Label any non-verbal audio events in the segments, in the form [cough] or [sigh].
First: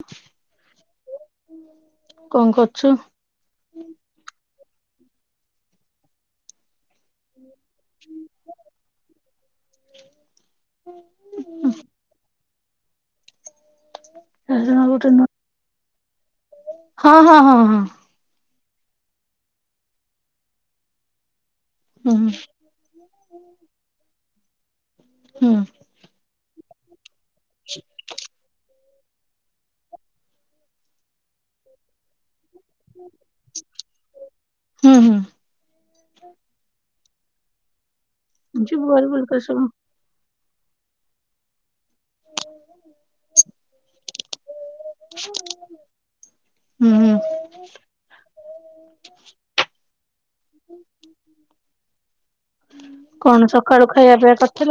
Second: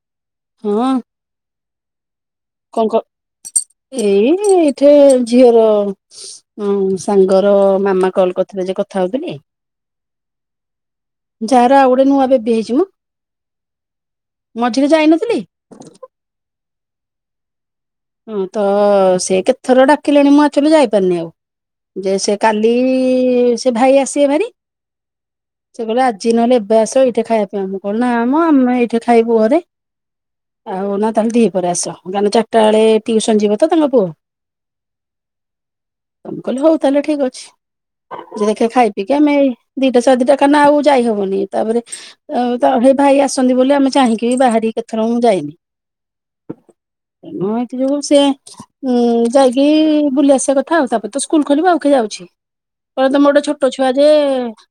[inaudible] ହୁଁ। କଣ କଁ କରୁଛୁ? କ ଏଇ ଏଇଠେ ଝିଅର ଉଁ। ସାଙ୍ଗର ମାମା କଲ୍ କରିଥିଲେ ଯେ କଥା ହଉଥିଲି। ଯାଆର ଆଉ ଗୋଟେ ନୂଆ ବେବି ହେଇଚି ମ। ମଝିରେ ଯାଇନଥିଲି। ହଁ ହଁ ହଁ ହଁ। ମୁଁ ତ ସେ କେତେଥର ଡାକିଲେଣି ମୁଁ ଆକ୍ଚୁଅଆଲି ଯାଇପାରୁନି ଆଉ ଯେ ହୁଁ ସେ କାଲ୍ ଲି ସେ ଭାଇ ଆସିବେ ଭାରି ହୁଁ ସେ କହିଲେ ଆଜି ନହେଲେ ଏବେ ଆସ। ଟେ ଖାଇବା ପାଇଁ ଆମୁକୁ ନା ମ ଆମେ ଠେ ଖାଇବୁ ଘରେ ଆଉ ନା ତାହେଲେ ଦିପହରେ ଆସ ଗାନୁ ଚା ଟାଳେ ଟିଉସନ୍ ଯିବ ତ ତାଙ୍କ ପୁଅ। ହୁଁ ହୁଁ। ମୁଁ କହିଲି ହୋଉ ତାହେଲେ ଠିକ୍ ଅଛି ଯେ ଦେଖେ ଯିବୁ ଖାଇ ଭାରି ପିଇକି ବୁଲିକି ଆମେ ଆସିବୁ ଦି ସାରେଦିଟା ଖାନା ଆଉ ଯାଇ ହବନି ତାପରେ ଆଉ ସେଇ ଭାଇ ଆସୁଛନ୍ତି ବୋଲି ଆମେ ଚାହିଁକି ବି ବାହାରିକି କେତଥର ମୁଁ ଯାଇନି। ହୁଁ ମୁଁ ଏଥି ଯୋଗୁ ସେ ଉଁ ଯାଇକି ବୁଲି ଆସିବା କଥା ଆଉ ତାପରେ ତ ସ୍କୁଲ ଖୋଲିବ ଆଉ କିଏ ଯାଉଚି। କହିଲେ ତମେ କଣ ଗୋଟେ ଛୋଟ ସକାଳୁ ଛୁଆ ଯେ ଖାଇବା ପିଇବା କରିଥିଲ?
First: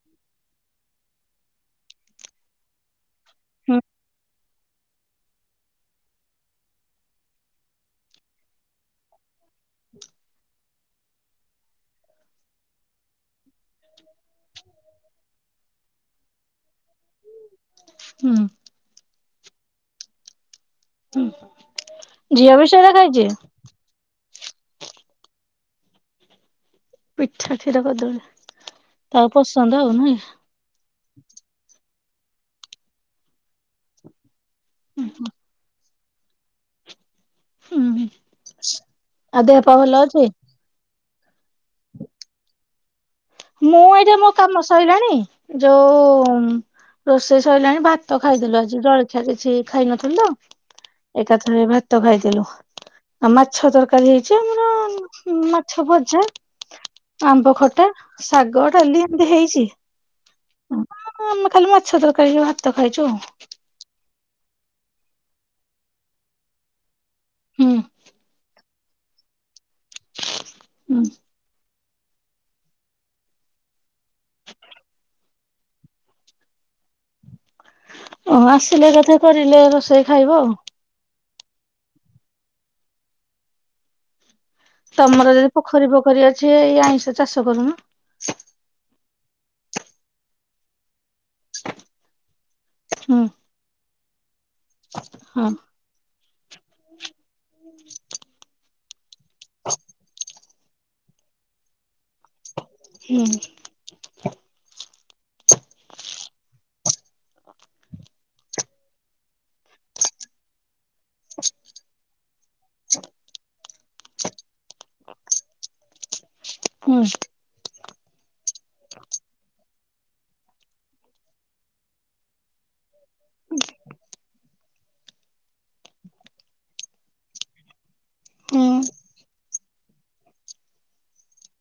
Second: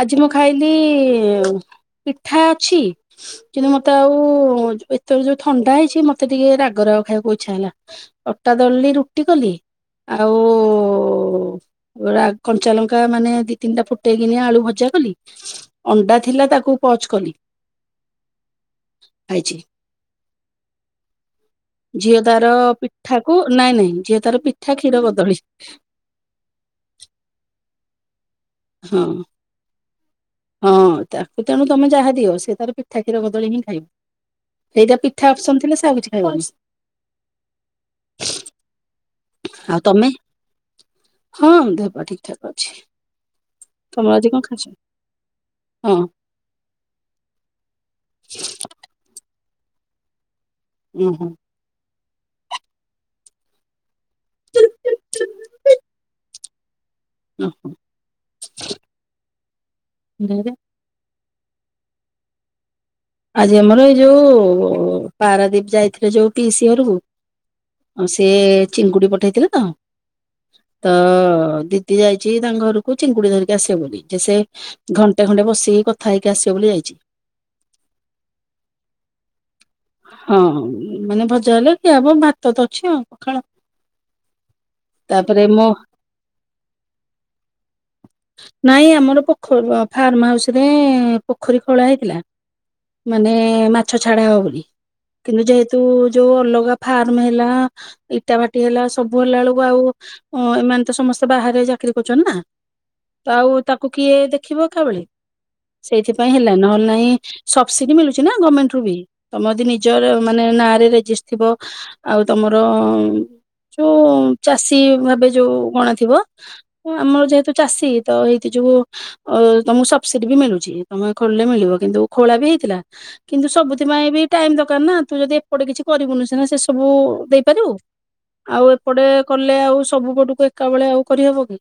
ଆଜି ମୁଁ ଖାଇଲି ପିଠା ଅଛି। କିନ୍ତୁ ହୁଁ ମତେ ଆଉ ଏତବେଳେ ଯୋଉ ଥଣ୍ଡା ହେଇଛି। ମତେ ଟିକେ ରାଗ ରାଗ ଖାଇବାକୁ ଇଚ୍ଛା ହେଲା। ଅଟା ଦଳିଲି ରୁଟି କଲି ଆଉ କଞ୍ଚା ଲଙ୍କା ମାନେ ଦି, ତିନିଟା ଫୁଟେଇକିନି ଆଳୁ ଭଜା କଲି। ଅଣ୍ଡା ଥିଲା ତାକୁ ପଚ୍ କଲି। ହୁଁ। ଆଇଚି। ହୁଁ ଝିଅ ତାର ବି ସେଇରା ଖାଇଛି ପିଠାକୁ ନା ନାଇଁ ଝିଅ ତାର ପିଠା କ୍ଷୀର କଦଳି ପିଠା କ୍ଷୀର କଦଳି ହଁ। ତା ପସନ୍ଦ ନୁହେଁ। ହଁ ତାକୁ ତେଣୁ ତମେ ଯାହା ଦିଅ ସେ ତାର ପିଠା କ୍ଷୀର କଦଳୀ ହିଁ ଖାଇବ। ଏଇଟା ପିଠା ଆପ୍ ସନ୍ ଥିଲେ ସେ ଆଉ କିଛି ଖାଇଵନି। ହୁଁ ଦେହ ପା ଆଉ ଭଲ ତମେ? ଅଛି? ହଁ ଦେହପା ଠିକ୍ ଠାକ୍ ଅଛି। ମୁଁ ତମର ଏଇଠି ଆଜି ମୋ କଣ କାମ ଖାଇଛ? ସଇଲାଣୀ। ହଁ ଯୋଉ ରୋଷେଇ ସଇଲାଣି ଭାତ ଖାଇଦେଲୁ ଆଜି ଜଳଖିଆ କିଛି ଖାଇ ନଥିଲୁ ତ ଉଁ ହୁଁ। ଏକାଥରେ ଭାତ ଖାଇଦେଲୁ। ଆଉ ମାଛ ତରକାରୀ ହେଇଚି ଆମର ମାଛ ଭଜା। ଆମ୍ବ ଖଟା, ଶାଗ, ଡାଲି ଏମତି ହେଇଚି। ଓହୋ ହ ଆମେ ଭଲ ଖାଲି ମାଛ ତରକାରୀ, ଭାତ ଖାଇଛୁ। ଆଜି ଆମର ଏଇ ଯୋଉ ପାରାଦୀପି୍ ଯାଇଥିଲେ ଯୋଉ ପିଇସି ଘରକୁ। ହୁଁ। ସିଏ ଚିଙ୍କୁୁଡି ପଠେଇଥିଲେତ ତ ହୁଁ ଦିି ଦିଯାଇଛି ତାଙ୍କ ଘରକୁ ଚିଙ୍ଗୁଡି ଧରିକି ଆସିବ ବୋଲି ଯେ ସେ ଘଣ୍ଟେ ଖଣ୍ଡେ ବସିକି କଥା ହେଇକି ଆସିବ ବୋଲି ଯାଇଚି। ଓ ହୋ ଆସିଲେ ଏକାଥରେ କରିଲେ ରେସ୍ ହଁ ମାନେ ଭଜା ହେଲେ ଖିଆ ହବ ଭାତ ତ ଅଛି ଆଉ ପଖାଳ। ତମର ତାପରେ ଯଦି ମୋ ପୋଖରୀ ଫୋଖରୀ ଅଛି ଏଇ ଆଇଁଷ ଚାଷ କରୁନ। ନାଇଁ ଆମର ପୋଖରୀ ଫାର୍ମ ହାଉସୁ ରେ ପୋଖରୀ ଖୋଳା ହେଇଥିଲା। ହୁଁ ମାନେ ମାଛ ଛାଡା ହବ ବୋଲି କିନ୍ତୁ ହଁ ଯେହେତୁ ଯୋଉ ଅଲଗା ଫାର୍ମ ହେଲା ଇଟା ଭାଟି ହେଲା। ସବୁ ହେଲା ବେଳକୁ ଆଉ ଏମାନେ ତ ସମସ୍ତେ ବାହାରେ ଚାକିରି କରୁଚନ୍ତି ନା। ହୁଁ। ତ ଆଉ ତାକୁ କିଏ ଦେଖିବ ଏକା ଵେଳେ। ସେଇଥିପାଇଁ ହେଲା ନହେଲେ ନାଇଁ ସବସିଡି ମିଳୁଛି ନା ଗମେଣ୍ଟେରୁୁ ବି। ତମ ଅଦି ନିଜର ମାନେ ନାଁରେ ରେଜିଷ୍ଟ୍ ଥିବ ଆଉ ତମର ଯୋଉ ଚାଷୀ ଭାବେ ଯୋଉ ଗଣା ଥିବ ଓ ହୁଁ ଆମର ଯେହେତୁ ଚାଷୀ ତ ଏଇତି ଯୋଗୁ ଅ ତମକୁ ସବସିଡି ବି ମିଳୁଚି ତମେ ଖୋଳିଲେ ମିଳିବ କିନ୍ତୁ ଖୋଳା ବି ହେଇଥିଲା। କିନ୍ତୁ ସବୁଥିପାଇଁ ବି ଟାଇମ ଦରକାର ନା ତୁ ଯଦି ଏପଟେ କିଛି କରିବୁନି ସିନା ସେ ସବୁ ଦେଇପାରିବୁ। ଆଉ ହୁଁ। ଏପଟେ କଲେ ଆଉ ସବୁ ପଟୁକୁ ଏକା ବେଳେ ଆଉ କରିହେବ କି।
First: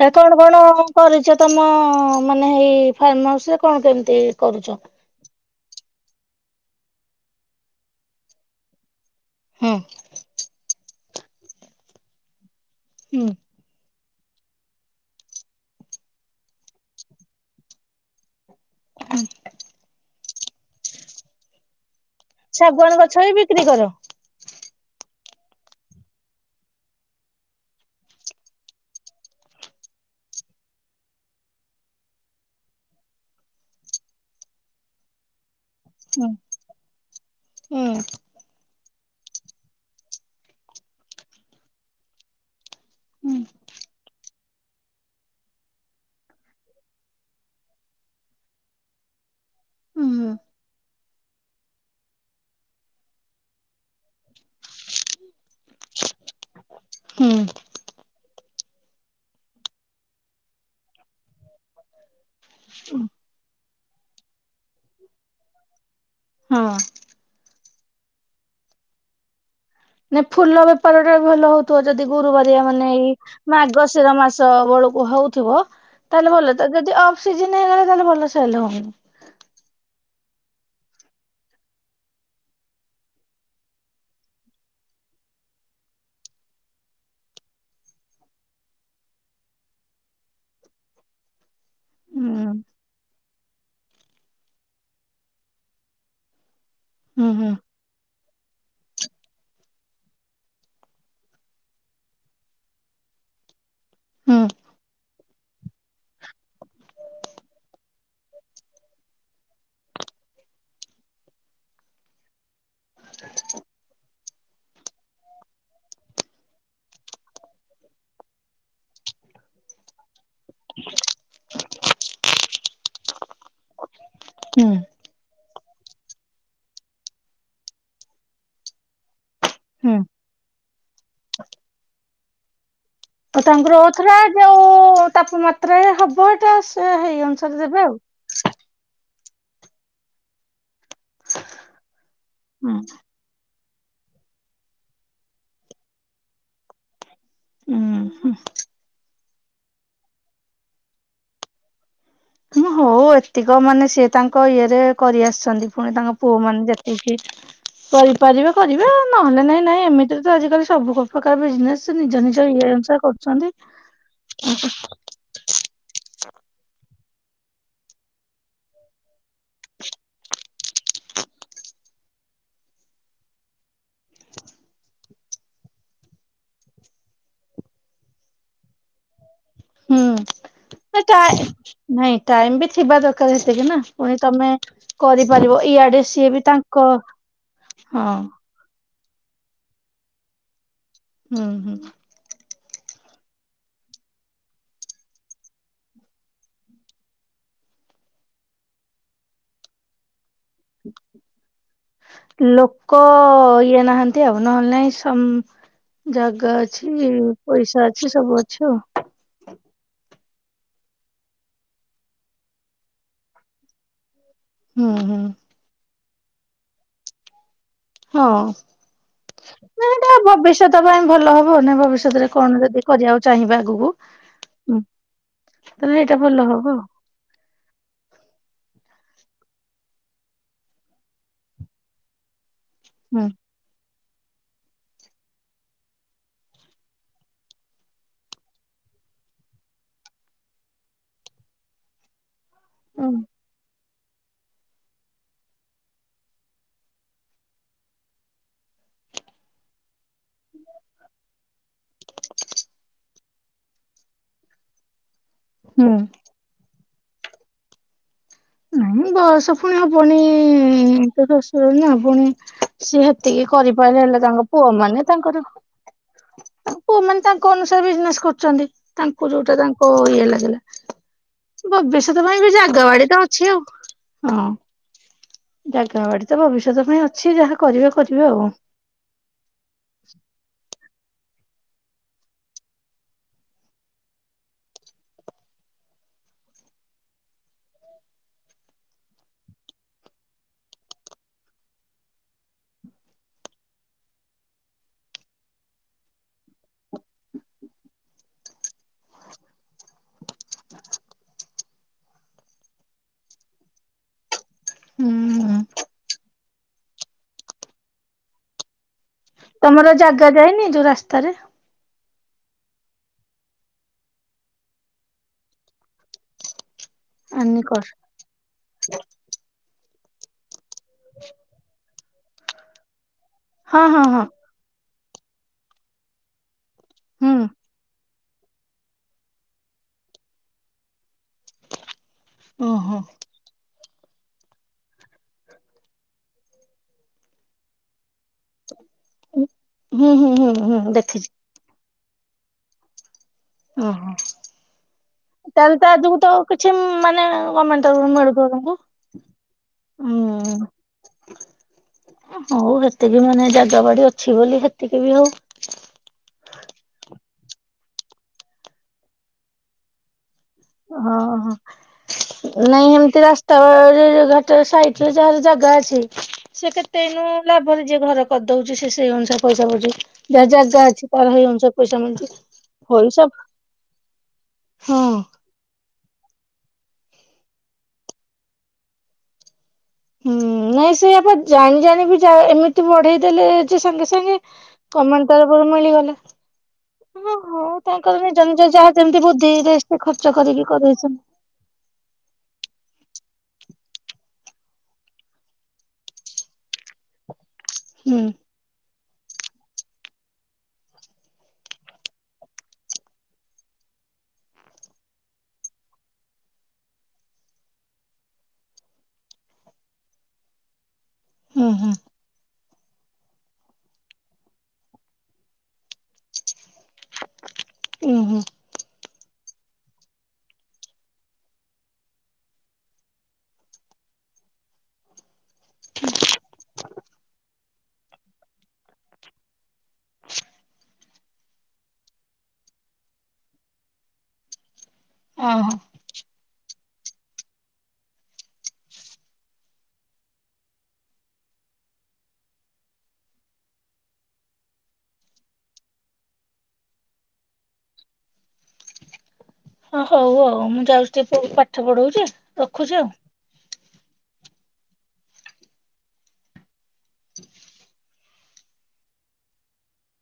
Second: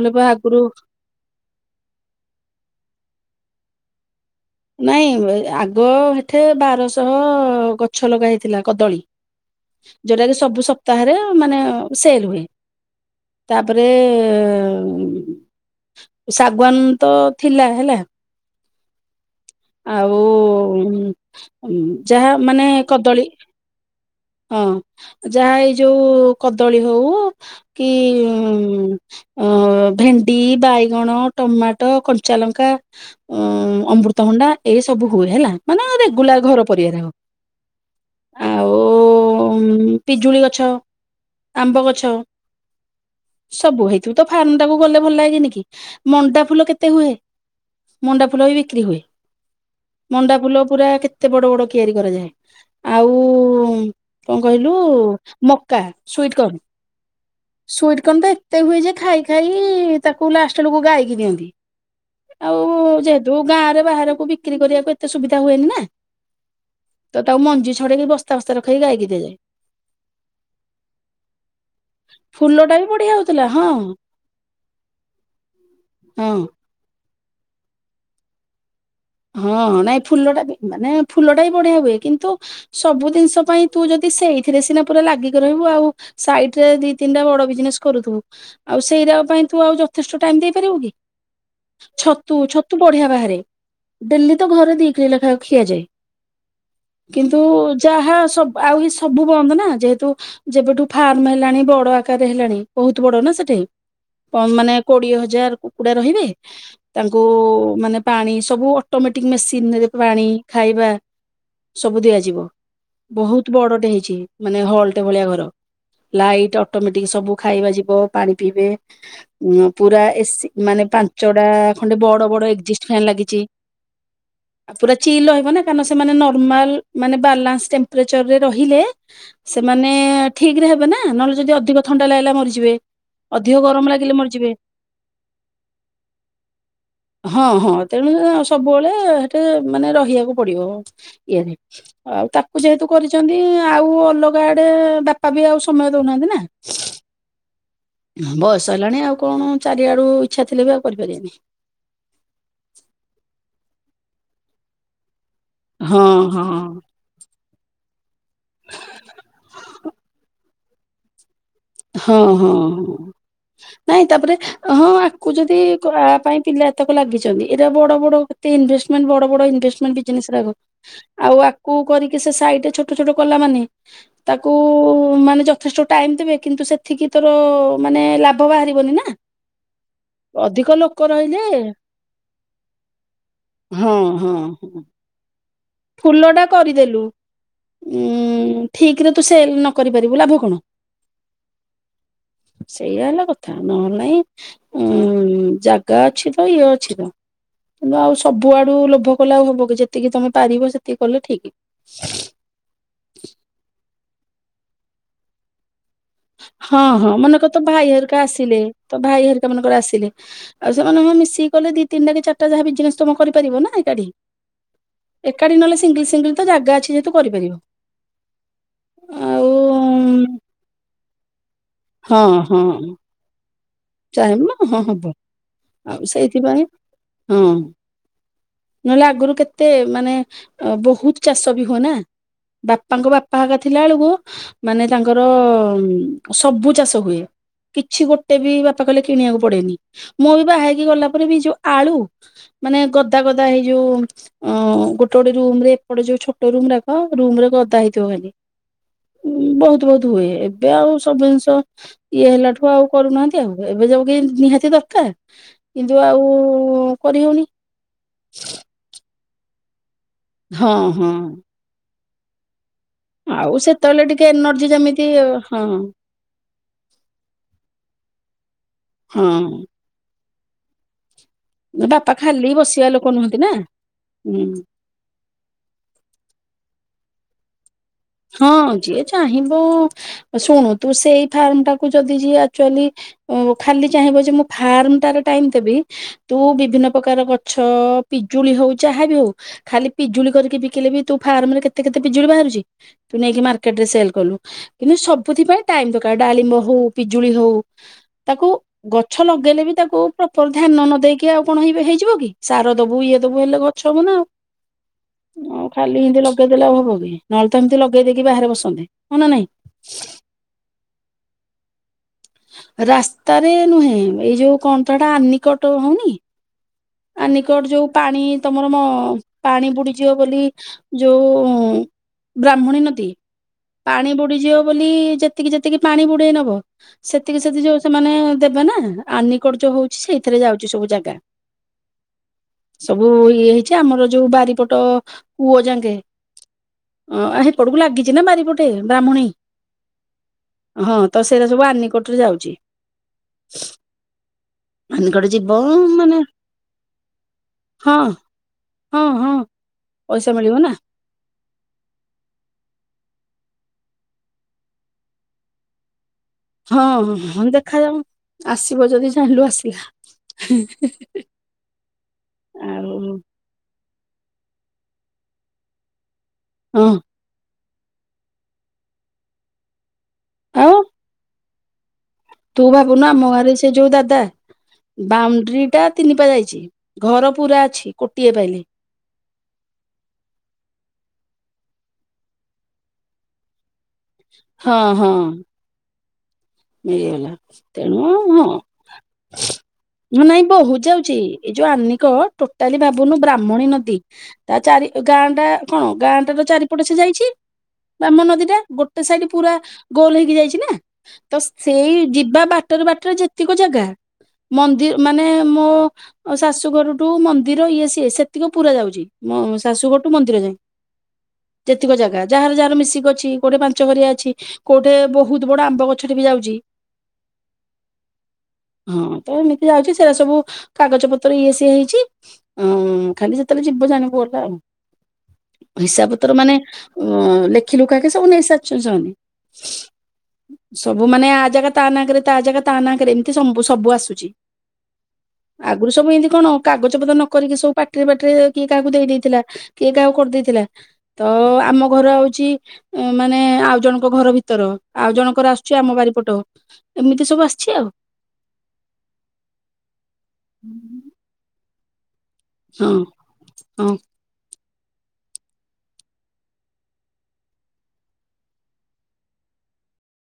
ତା ବା କଣ କଣ ଆଗରୁ କରିଛ ତମ ମାନେ ହେଇ ଫାର୍ମହାଉସରେ କଣ କେମିତି କରୁଚ? ନାଇଁ ଆଗ ହେଠି ବାରଶହ ଗଛ ଲଗା ହେଇଥିଲା କଦଳୀ। ହୁଁ ଯୋଉଟାକି ସବୁ ସପ୍ତାହରେ ମାନେ ସେଲ ହୁଏ। ହୁଁ ତାପରେ ଏ ଶାଗୁଆନ ତ ଥିଲା ହେଲା। ଆଉ ଉଁ ଉଁ ଯାହା ଶାଗୁଆନ ଗଛ ବି ବିକ୍ରି କର? ହଁ ଯାହା ଏଇ ଯୋଉ କଦଳୀ ହୋଉ କି ଅ ଭେଣ୍ଡି, ବାଇଗଣ, ଟମାଟ, କଞ୍ଚାଲଙ୍କା ଅଁ ଅମୃତଭଣ୍ଡା ଏସବୁ ହୁଏ ହେଲା ମାନେ ଆଉ ରେଗୁଲାର ଘର ପରିବାର ହେଉ। ଉଁ। ଆଉ ଉଁ ପିଜୁଳି ଗଛ ଆମ୍ବ ଗଛ ହୁଁ ସବୁ ହେଇଥିବ ତ ଫାର୍ମଟାକୁ ଗଲେ ଭଲ ଲାଗେନି କି ମଣ୍ଡା ଫୁଲ କେତେ ହୁଏ। ମଣ୍ଡା ଫୁଲ ବି ବିକ୍ରି ହୁଏ। ମଣ୍ଡା ଫୁଲ ପୁରା କେତେ ବଡ ବଡ କିଆରି କରାଯାଏ ଆଉ ଉଁ କଣ କହିଲୁ ମକା ସୁଇଟ୍ କର୍ନ ହୁଁ। ସୁଇଟ୍ କନ୍ ତ ଏତେ ହୁଏ ଯେ ଖାଇ ଖାଇ ତାକୁ ଲାଷ୍ଟ ଏଳୁକୁ ଗାଇକି ଦିଅନ୍ତି। ଆଉ ଯେହେତୁ ଗାଁରେ ବାହାରକୁ ବିକ୍ରି କରିବାକୁ ଏତେ ସୁବିଧା ହୁଏନି ନା ହଁ। ତ ତାକୁ ମଞ୍ଜି ଛଡେଇକି ବସ୍ତା ବସ୍ତା ରଖେଇକି ଗାଇକି ଦିଆଯାଏ। ନାଇଁ ଫୁଲ ବେପାରଟା ବି ଭଲ ହୋଉଥୁବ ଯଦି ଫୁଲ ଗୁରୁବାରିଆ ଟା ବି ମାନେ ଏଇ ବଢିଆ ହଉଥିଲା ହଁ ମାର୍ଗଶିର ମାସ ବେଳକୁ ହୋଉଥୁବ ତାହେଲେ ହଁ। ଭଲ ଯଦି ଅଫ୍ ସିଜନ ହେଇଗଲା ତାହେଲେ ଭଲ ସେଲ ହୋଉନି। ହଁ ହଁ ନାଇଁ ଫୁଲଟା ବି ମାନେ ଫୁଲଟା ବି ବଢିଆ ହୁଏ କିନ୍ତୁ ସବୁ ଦିନଷ ପାଇଁ ତୁ ଯଦି ସେଇଥିରେ ସିନା ପୁରା ଲାଗିକି ରହିବୁ ଆଉ ସାଇଟରେ ଦି ତିନଟା ବଡ ବିଜନେସ କରୁଥିବୁ। ଆଉ ସେଇରାକ ପାଇଁ ତୁ ଆଉ ଯଥେଷ୍ଟ ଟାଇମ ଦେଇପାରିବୁ କି? ହୁଁ ଛତୁ ଛତୁ ବଢିଆ ବାହାରେ। ଡେଲି ତ ଘରେ ଦି କିଲ ଲେଖା ଖିଆଯାଏ ହୁଁ କିନ୍ତୁ ହୁଁ ଯାହା ସବ ଆଉ ଏ ସବୁ ବନ୍ଦ ନା ଯେହେତୁ ଯେବେଠୁ ଫାର୍ମ ହେଲାଣି ବଡ ଆକାରରେ ହେଲାଣି ବୋହୁତ ବଡ ନା ସେଠି ତ ହୁଁ ମାନେ କୋଡିଏ ହଜାର କୁକୁଡା ରହିବେ ତାଙ୍କୁ ମାନେ ପାଣି ସ୍ ସବୁ ଅଟୋମେଟିକ ମେସିନରେ ପାଣି ଖାଇବା ସବୁ ଦିଆଯିବ। ବୋହୁତ ବଡଟେ ହେଇଚି ମାନେ ହଲଟେ ଭଳିଆ ଘର। ଲାଇଟ୍ ଅଟୋମେଟିକ ସବୁ ଖାଇବା ଯିବ ପାଣି ପିଇବେ ଉଁ ପୁରା ଏ ସି ମାନେ ପାଞ୍ଚଟା ଖଣ୍ଡେ ବଡ ବଡ ଏଗଜିଷ୍ଟ୍ ଫ୍ୟାନ୍ ଲାଗିଚି। ହୁଁ ପୁରା ଚିଲ୍ ରହିବ ନା କାରଣ ସେମାନେ ନର୍ମାଲ ମାନେ ବାଲାନ୍ସତେମ୍ପର୍ଚରେ ରହିଲେ ସେମାନେ ହୁଁ ଠିକ ରେ ହେବେ ନା ନହେଲେ ଯଦି ଅଧିକ ଥଣ୍ଡା ଲାଗିଲା ମରିଯିବେ। ଆଉ ଅଧିକ ତାଙ୍କର ଗରମ ଲାଗିଲେ [unintelligible] ମରିଯିବେ। ଯୋଉ ତାପମାତ୍ରାରେ ହବ ଏଇଟା ସେ ହେଇ ହଁ ଅନୁସାରେ ହଁ ଦେବେ ଆଉ। ତେଣୁ ସବୁବେଳେ ସେଠେ ମାନେ ରହିବାକୁ ପଡିବ ଇଏରେ। ଆଉ ତାକୁ ହୁଁ ଯେହେତୁ କରିଚନ୍ତି ଆଉ ଅଲଗା ଆଡେ ବାପା ବି ଆଉ ସମୟ ଦଉନାହାନ୍ତି ନା। ହୁଁ ବୟସ ହେଲାଣି ଆଉ କଣ ଚାରିଆଡୁ ଇଚ୍ଛା ଥିଲେ ବି ଆଉ କରିପାରିବାନି। ହୁଁ ହଉ ଏତିକ ମାନେ ସିଏ ତାଙ୍କ ଇଏରେ କରିଆସିଛନ୍ତି ପୁଣି ହଁ ତାଙ୍କ ପୁଅ ହଁ। ମାନେ ଯେତିକି କରିପାରିବେ କରିବେ ନହେଲେ ନାଇଁ ନାଇଁ ଏମିତି ତ ଆଜିକାଲି ସବୁ ପ୍ରକାର ବିଜନେସ ହଁ ନିଜ ନିଜ ହଁ ଇଏ ହଁ। ଅନୁସାରେ କରୁଛନ୍ତି। ନାଇଁ ତାପରେ ହଁ କୁ ଯଦି କରଆ ପାଇଁ ପିଲା ଏତକ ଲାଗିଚନ୍ତି ଏଇଟା ବଡ ବଡ କେତେ ଇନଭେଷ୍ଟ ମାନେ ବଡ଼ ବଡ଼ ଇଭେଷ୍ଟମେଣ୍ଟ ବିଜନେସ ଇରାକ ଆଉ ଆ କୁ କରିକି ସେ ସାଇଡରେ ଛୋଟ ଛୋଟ କଲା ମାନେ ତାକୁ ମାନେ ଯଥେଷ୍ଟ ଟାଇମ ଦେବେ। କିନ୍ତୁ ସେତିକି ତୋର ମାନେ ଲାଭ ବାହାରିବନି ନା। ହୁଁ ଅଧିକ ଲୋକ ରହିଲେ ନାଇଁ ଟାଇମ ବି ଥିବା ଦରକାର ହେକି ନା ହଁ ପୁଣି ହଁ ତମେ ହଁ। କରି କରିବ ଇଆଡେ ସିଏ ଫୁଲଟା ବି ତାଙ୍କ ହଁ। ଠିକ ରେ ତୁ ସେଲ ନ କରିପାରିବୁ ଲାଭ କଣ? ହୁଁ ହୁଁ। ସେଇଆା ହେଲା କଥା, ନହେଲେ ନାଇଁ ଉଁ ଜାଗା ଅଛି ତ ଇଏ ଅଛି ତ। କିନ୍ତୁ ଆଉ ସବୁଆଡୁ ଲୋଭ କଲେ ଆଉ ହବ କି ଯେତିକି ତମେ ପାରିବ ସେତିକି କଲେ ଠିକ। ଲୋକ ଇଏ ନାହାନ୍ତି ଆଉ, ନହେଲେ ନାଇଁ ସମ ଜାଗା ହଁ ଅଛି, ପଇସା ଅଛି, ସବୁ ଅଛି ଆଉ। ତ ଭାଇ ହେରିକା ମାନଙ୍କର ଆସିଲେ ଆଉ ସେମାନେ ମିଶିକିକଲେ ଦି ତିନଟା କି ଚାରଟା ଜାହା ବିିନେସ ତମ କରିପାରିବ ନା ଏକାଠି। ହୁଁ ହୁଁ ଏକାଠି ନହେଲେ ସିଙ୍ଗଲ, ସିଙ୍ଗଲ ତ ଜାଗା ଅଛି ଯେହେତୁ କରିପାରିବ। ହଁ। ଆଉ ନା ହେଟା ଭବିଷ୍ୟତ ପାଇଁ ଭଲ ହବ। [unintelligible] ଭବିଷ୍ୟତରେ କଣ ଯଦି କରିବାକୁ ଚାହିଁ ଆଗକୁ ଚାହିବି ହଁ ହୁଁ ହବ ତାହେଲେ ଆଉ ଏଇଟା ଭଲ ସେଇଥିପାଇଁ ହବ ହଁ। ନହେଲେ ଆଗରୁ କେତେ ମାନେ ବହୁତ ଚାଷ ବି ହୁଏ ନା। ବାପାଙ୍କ ଆଉ ବାପା ହକା ଥିଲା ବେଳକୁ ମାନେ ତାଙ୍କର ସବୁ ଚାଷ ହୁଏ। କିଛି ଗୋଟେ ବି ବା ପାଖଲେ କିଣିବାକୁ ପଡେନି। ମୁଁ ବି ବାହାହେଇକି ଗଲା ପରେ ବି ଯୋଉ ଆଳୁ ମାନେ ହୁଁ ଗଦା ଗଦା ହେଇ ଯୋଉ ଅଁ ଗୋଟେ ଗୋଟେ ରୁମ ରେ ଏପଟେ ଯୋଉ ଛୋଟ ରୁମ ରାକ ରୁମ ରେ ଗଦା ହେଇଥିବ ଖାଲି। ଉ ବହୁତ ବହୁତ ହୁଏ, ଏବେ ଆଉ ସବୁ ଜିନିଷ ଇଏ ହେଲାଠୁ ଆଉ କରୁନାହାନ୍ତି ଆଉ। ଏବେ ଯଉ କି ନିହାତି ଦରକାର ହୁଁ କିନ୍ତୁ ଆଉ କରିହଉନି। [unintelligible] ନାଇଁ ବୟସ ପୁଣି ହବନି ହଁ ହଁ। ନା ପୁଣି ସେ ହେତିକି ଆଉ କରିପାରିଲେ ସେତେବେଳେ ହେଲେ ଟିକେ ତାଙ୍କ ଏନର୍ଜି ପୁଅ ଯେମିତି ମାନେ ତାଙ୍କର ହଁ ତା ପୁଅ ମାନେ ତାଙ୍କ ଅନୁସାରେ ବିଜନେସ କରୁଚନ୍ତି। ତାଙ୍କୁ ହଁ। ଯୋଉଟା ତା ଙ୍କ ଇଏ ଲାଗିଲା। ଭବିଷ୍ୟତ ପାଇଁ ବି ଜାଗା ବାଡି ତ ନ୍ତି ଅଛି ନା ଆଉ ହୁଁ। ହଁ ଜାଗା ବାଡି ତ ଭବିଷ୍ୟତ ପାଇଁ ଅଛି ଯାହା କରିବେ କରିବେ। ଆଉ ହଁ ଯିଏ ଚାହିଁବ ଶୁଣୁ ତୁ ସେଇ ଫାର୍ମ ଟାକୁ ଯଦି ଯିଏ ଆକ୍ଚୁଆଲି ଉଁ ଖାଲି ଚାହିଁବ ଯେ ମୁଁ ଫାର୍ମ ଟାରେ ଟାଇମ ଦେବି। ତୁ ବିଭିନ୍ନ ପକାର ଗଛ, ପିଜୁଳି ହଉ ଯାହା ବି ହଉ ଖାଲି ପିଜୁଳି କରିକି ବିକିଲେ ବି ତୁ ଫାର୍ମରେ କେତେ କେତେ ପିଜୁଳି ବାହାରୁଚି? ତୁ ନେଇକି ମାର୍କେଟେରେ ସେଲ୍ କଲୁ। କିନ୍ତୁ ସବୁଥି ପାଇଁ ଟାଇମ ଦରକାର ଡାଳିମ୍ବ ହଉ, ପିଜୁଳି ହଉ, ତାକୁ ଗଛ ଲଗେଇଲେ ବି ତାକୁ ପ୍ରପର ଧ୍ୟାନ ନ ଦେଇକି ଆଉ କଣ ହିବେ ହେଇଯିବ କି ସାର ଦବୁ ଇଏ ଦବୁ ହେଲେ ଗ ଛ ହବ ନା ଆଉ। ହୁଁ ହୁଁ। ଆଉ ଖାଲି ଏନ୍ତି ଲଗେଇଦେଲେ ଆଉ ହବ କି ନହେଲେ ତ ଏମତି ଲଗେଇ ଦେଇକି ବାହାରେ ବସନ୍ତେ ହଁ ନା ନାଇଁ? ତମର ଜାଗା ଯାଇନି ଯୋଉ ରାସ୍ତାରେ। ରାସ୍ତାରେ ନୁହେଁ ଏଇ ଯୋଉ କଣ ତ ଏଟା ଆନିକଟ ହଉନି? ଆନିକଟ ଆନିକର ଯୋଉ ପାଣି ତମର ମ ପାଣି ବୁଡିଯିବ ବୋଲି ଯୋଉ ବ୍ରାହ୍ମଣୀ ନଦୀ ହଁ ହଁ ପାଣି ହଁ ବୁଡିଯିବ ବୋଲି ଯେ ତିକି ଯେତିକି ପାଣି ବୁଡେଇ ନବ ହୁଁ ସେତିକି ସେତି ଯୋଉ ସେମାନେ ଦେବେ ନା ଆନିକଟ ଯୋଉ ହଉଚି ସେଇଥିରେ ଯାଉଚି ସବୁ ଜାଗା। ଓହୋ ଛି ଆମର ଯୋଉ ବାରିପଟ କୂଅ ଯାଙ୍କେ ଅଁ ହେପଟୁକୁ ଲାଗିଚି ନା ବାରିପ ଟେ ବ୍ରାହ୍ମୁଣୀ ହୁଁ ହୁଁ ହୁଁ ହୁଁ ହଁ ତ ଦେଖିଛି ସେଇରା ସବୁ ଆନିକଟରେ ଯାଉଚି। ଓହୋ ଆନିକଟ ଯିବ ତାହେଲେ ତା ଯୋଗୁ ମାନେ ତ କିଛି ମାନେ ଗମେଣ୍ଟ ହଁ ତାକୁ ହଁ ହଁ [unintelligible] ପଇସା ମିଳିବ ହୁଁ। ନା ଏ ହଉ ହେତିକି ମାନେ ଜାଗା ବାଡି ଅଛି ବୋଲି ହେତିକି ବି ହଉ। ହଁ ହଁ ହଁ ହଁ ଦେଖାଯାଉ ଆସିବ ଯଦି ଜାଣିଲୁ ଆସିଲା। ଅ ହ ନାଇଁ ଆଉ ଏମତି ରାସ୍ ତା ଯେ ଯୋଉ ଘାଟ ସାଇଟରେ ଯାହାର ଜାଗା ଅଛି ସେ ହଁ କେତେ ଏଇନୁ ଲାଭରେ ଯିଏ ଘର କରିଦଉଚି ସିଏ ସେଇ ଅନୁସାରେ ପଇସା ପାଉଚି ଯାର ଆଉ ଜାଗା ଅଛି ତାର ସେଇ ଅନୁସାରେ ପଇସା ମିଳୁଚି। ତୁ ଭାବୁନୁ ଆମ ଗାଁରେ ସେ ଯୋଉ ଦାଦା ହଁ। ବାଉଣ୍ଡ୍ରି ଟା ତିନି ପା ଯାଇଛି ଘର ପୁରା ଅଛି କୋଟିଏ ପାଇଲେ। ହୁଁ ନାଇଁ ସେଇଆ ବା ଜାଣି ଜାଣି ବି ଜା ଏମିତି ବଢେଇ ଦେଲେ ଯେ ସାଙ୍ଗେ ସାଙ୍ଗେ ହଁ ହଁ ଗମେଣ୍ଟ ତରଫରୁ ମିଳିଗଲେ। ମିଳିଗଲା ଓ ହୋ ତେଣୁ ତାଙ୍କର ନିଜ ନିଜ ଯାହା ଯେମତି ବୁଦ୍ଧିରେ ସେ ହଁ ଖର୍ଚ୍ଚ ନାଇଁ କରିକି ବହୁତ ଯାଉଛି କରେଇଛନ୍ତି। ଏଇ ଯୋଉ ଆନିକ ଟୋଟାଲି ଭାବୁନୁ ବ୍ରାହ୍ମଣୀ ନଦୀ ତା ଚାରି ଗାଁ ଟା କଣ ଗାଁ ଟାର ଚାରିପଟେ ସେ ଯାଇଛି। ହୁଁ ବ୍ରହ୍ମଣୀ ନଦୀ ଟା ଗୋଟେ ସାଇଡ ପୁରା ଗୋଲ ହେଇକି ଯାଇଚି ନା। ତ ସେଇ ଯିବା ବାଟରେ ବାଟରେ ଯେତିକ ଜାଗା ମନ୍ଦି ମାନେ ମୋ ଆଉ ଶାଶୁଘରଠୁ ମନ୍ଦିର ଇଏ ସିଏ ସେତିକ ପୁରା ଯାଉଚି ଶାଶୁଘର ଟୁ ମନ୍ଦିର ଯାଏଁ। ହ [inaudible] ଯେତିକ ଜାଗା ଯାହାର ଯାହାର ମିଶିକି ଅଛି କୋଉଠି ପାଞ୍ଚ ଘରିଆ ଅଛି କୋଉଠି ବହୁତ ବଡ ଆମ୍ବ ଗ ଛ ଟେ ବି ଯାଉଚି। ଉଁ ହୁଁ। ହଁ ତ ଏମିତି ଯାଉଛି ସେଇରା ସବୁ କାଗଜ ପତ୍ର ଇଏ ସିଏ ହେଇଛି। ଅଁ ଖାଲି ଯେତେବେଳେ ଯିବ ଜାଣିବୁ ଗଲା ଆଉ। ହିସାବ ପତ୍ର ମାନେ ଅ ଲେଖି ଲୁଖାକେ ସବୁ ନେଇ ସାରିଚନ୍ତି ସେମାନେ। ସବୁ ମାନେ ଆ ଜାଗା ତା ନାଁ କାରେ ତା ଜାଗା ତା ନାଁ କାରେ ଏମତି ସମ୍ବୁ ସବୁ ଆସୁଚି। ଅ ହ। ଆଗୁରୁ ସବୁ ଏନ୍ତି କଣ କାଗଜ ପତ୍ର ନକରିକି ସବୁ ପାଟରେ ପାଟିରେ କିଏ କାହାକୁ ଦେଇଥିଲା, କିଏ କାହାକୁ କରିଦେଇଥିଲା ତ ଆମ ଘର ହଉଛି ମାନେ ଆଉ ଜଣଙ୍କ ଘର ଭିତର ଆଉ ଜଣଙ୍କର ଆସୁ ଚି ଆମ ବାରିପଟ, ଏମିତି ସବୁ ଆସିଛି ଆଉ। ହଁ ହଉ ଆଉ। ମୁଁ ଯାଉଛି ଟିକେ ପୁଅକୁ ପାଠ ପଢଉଛି ହଁ, ରଖୁଛି ଆଉ। ହଁ।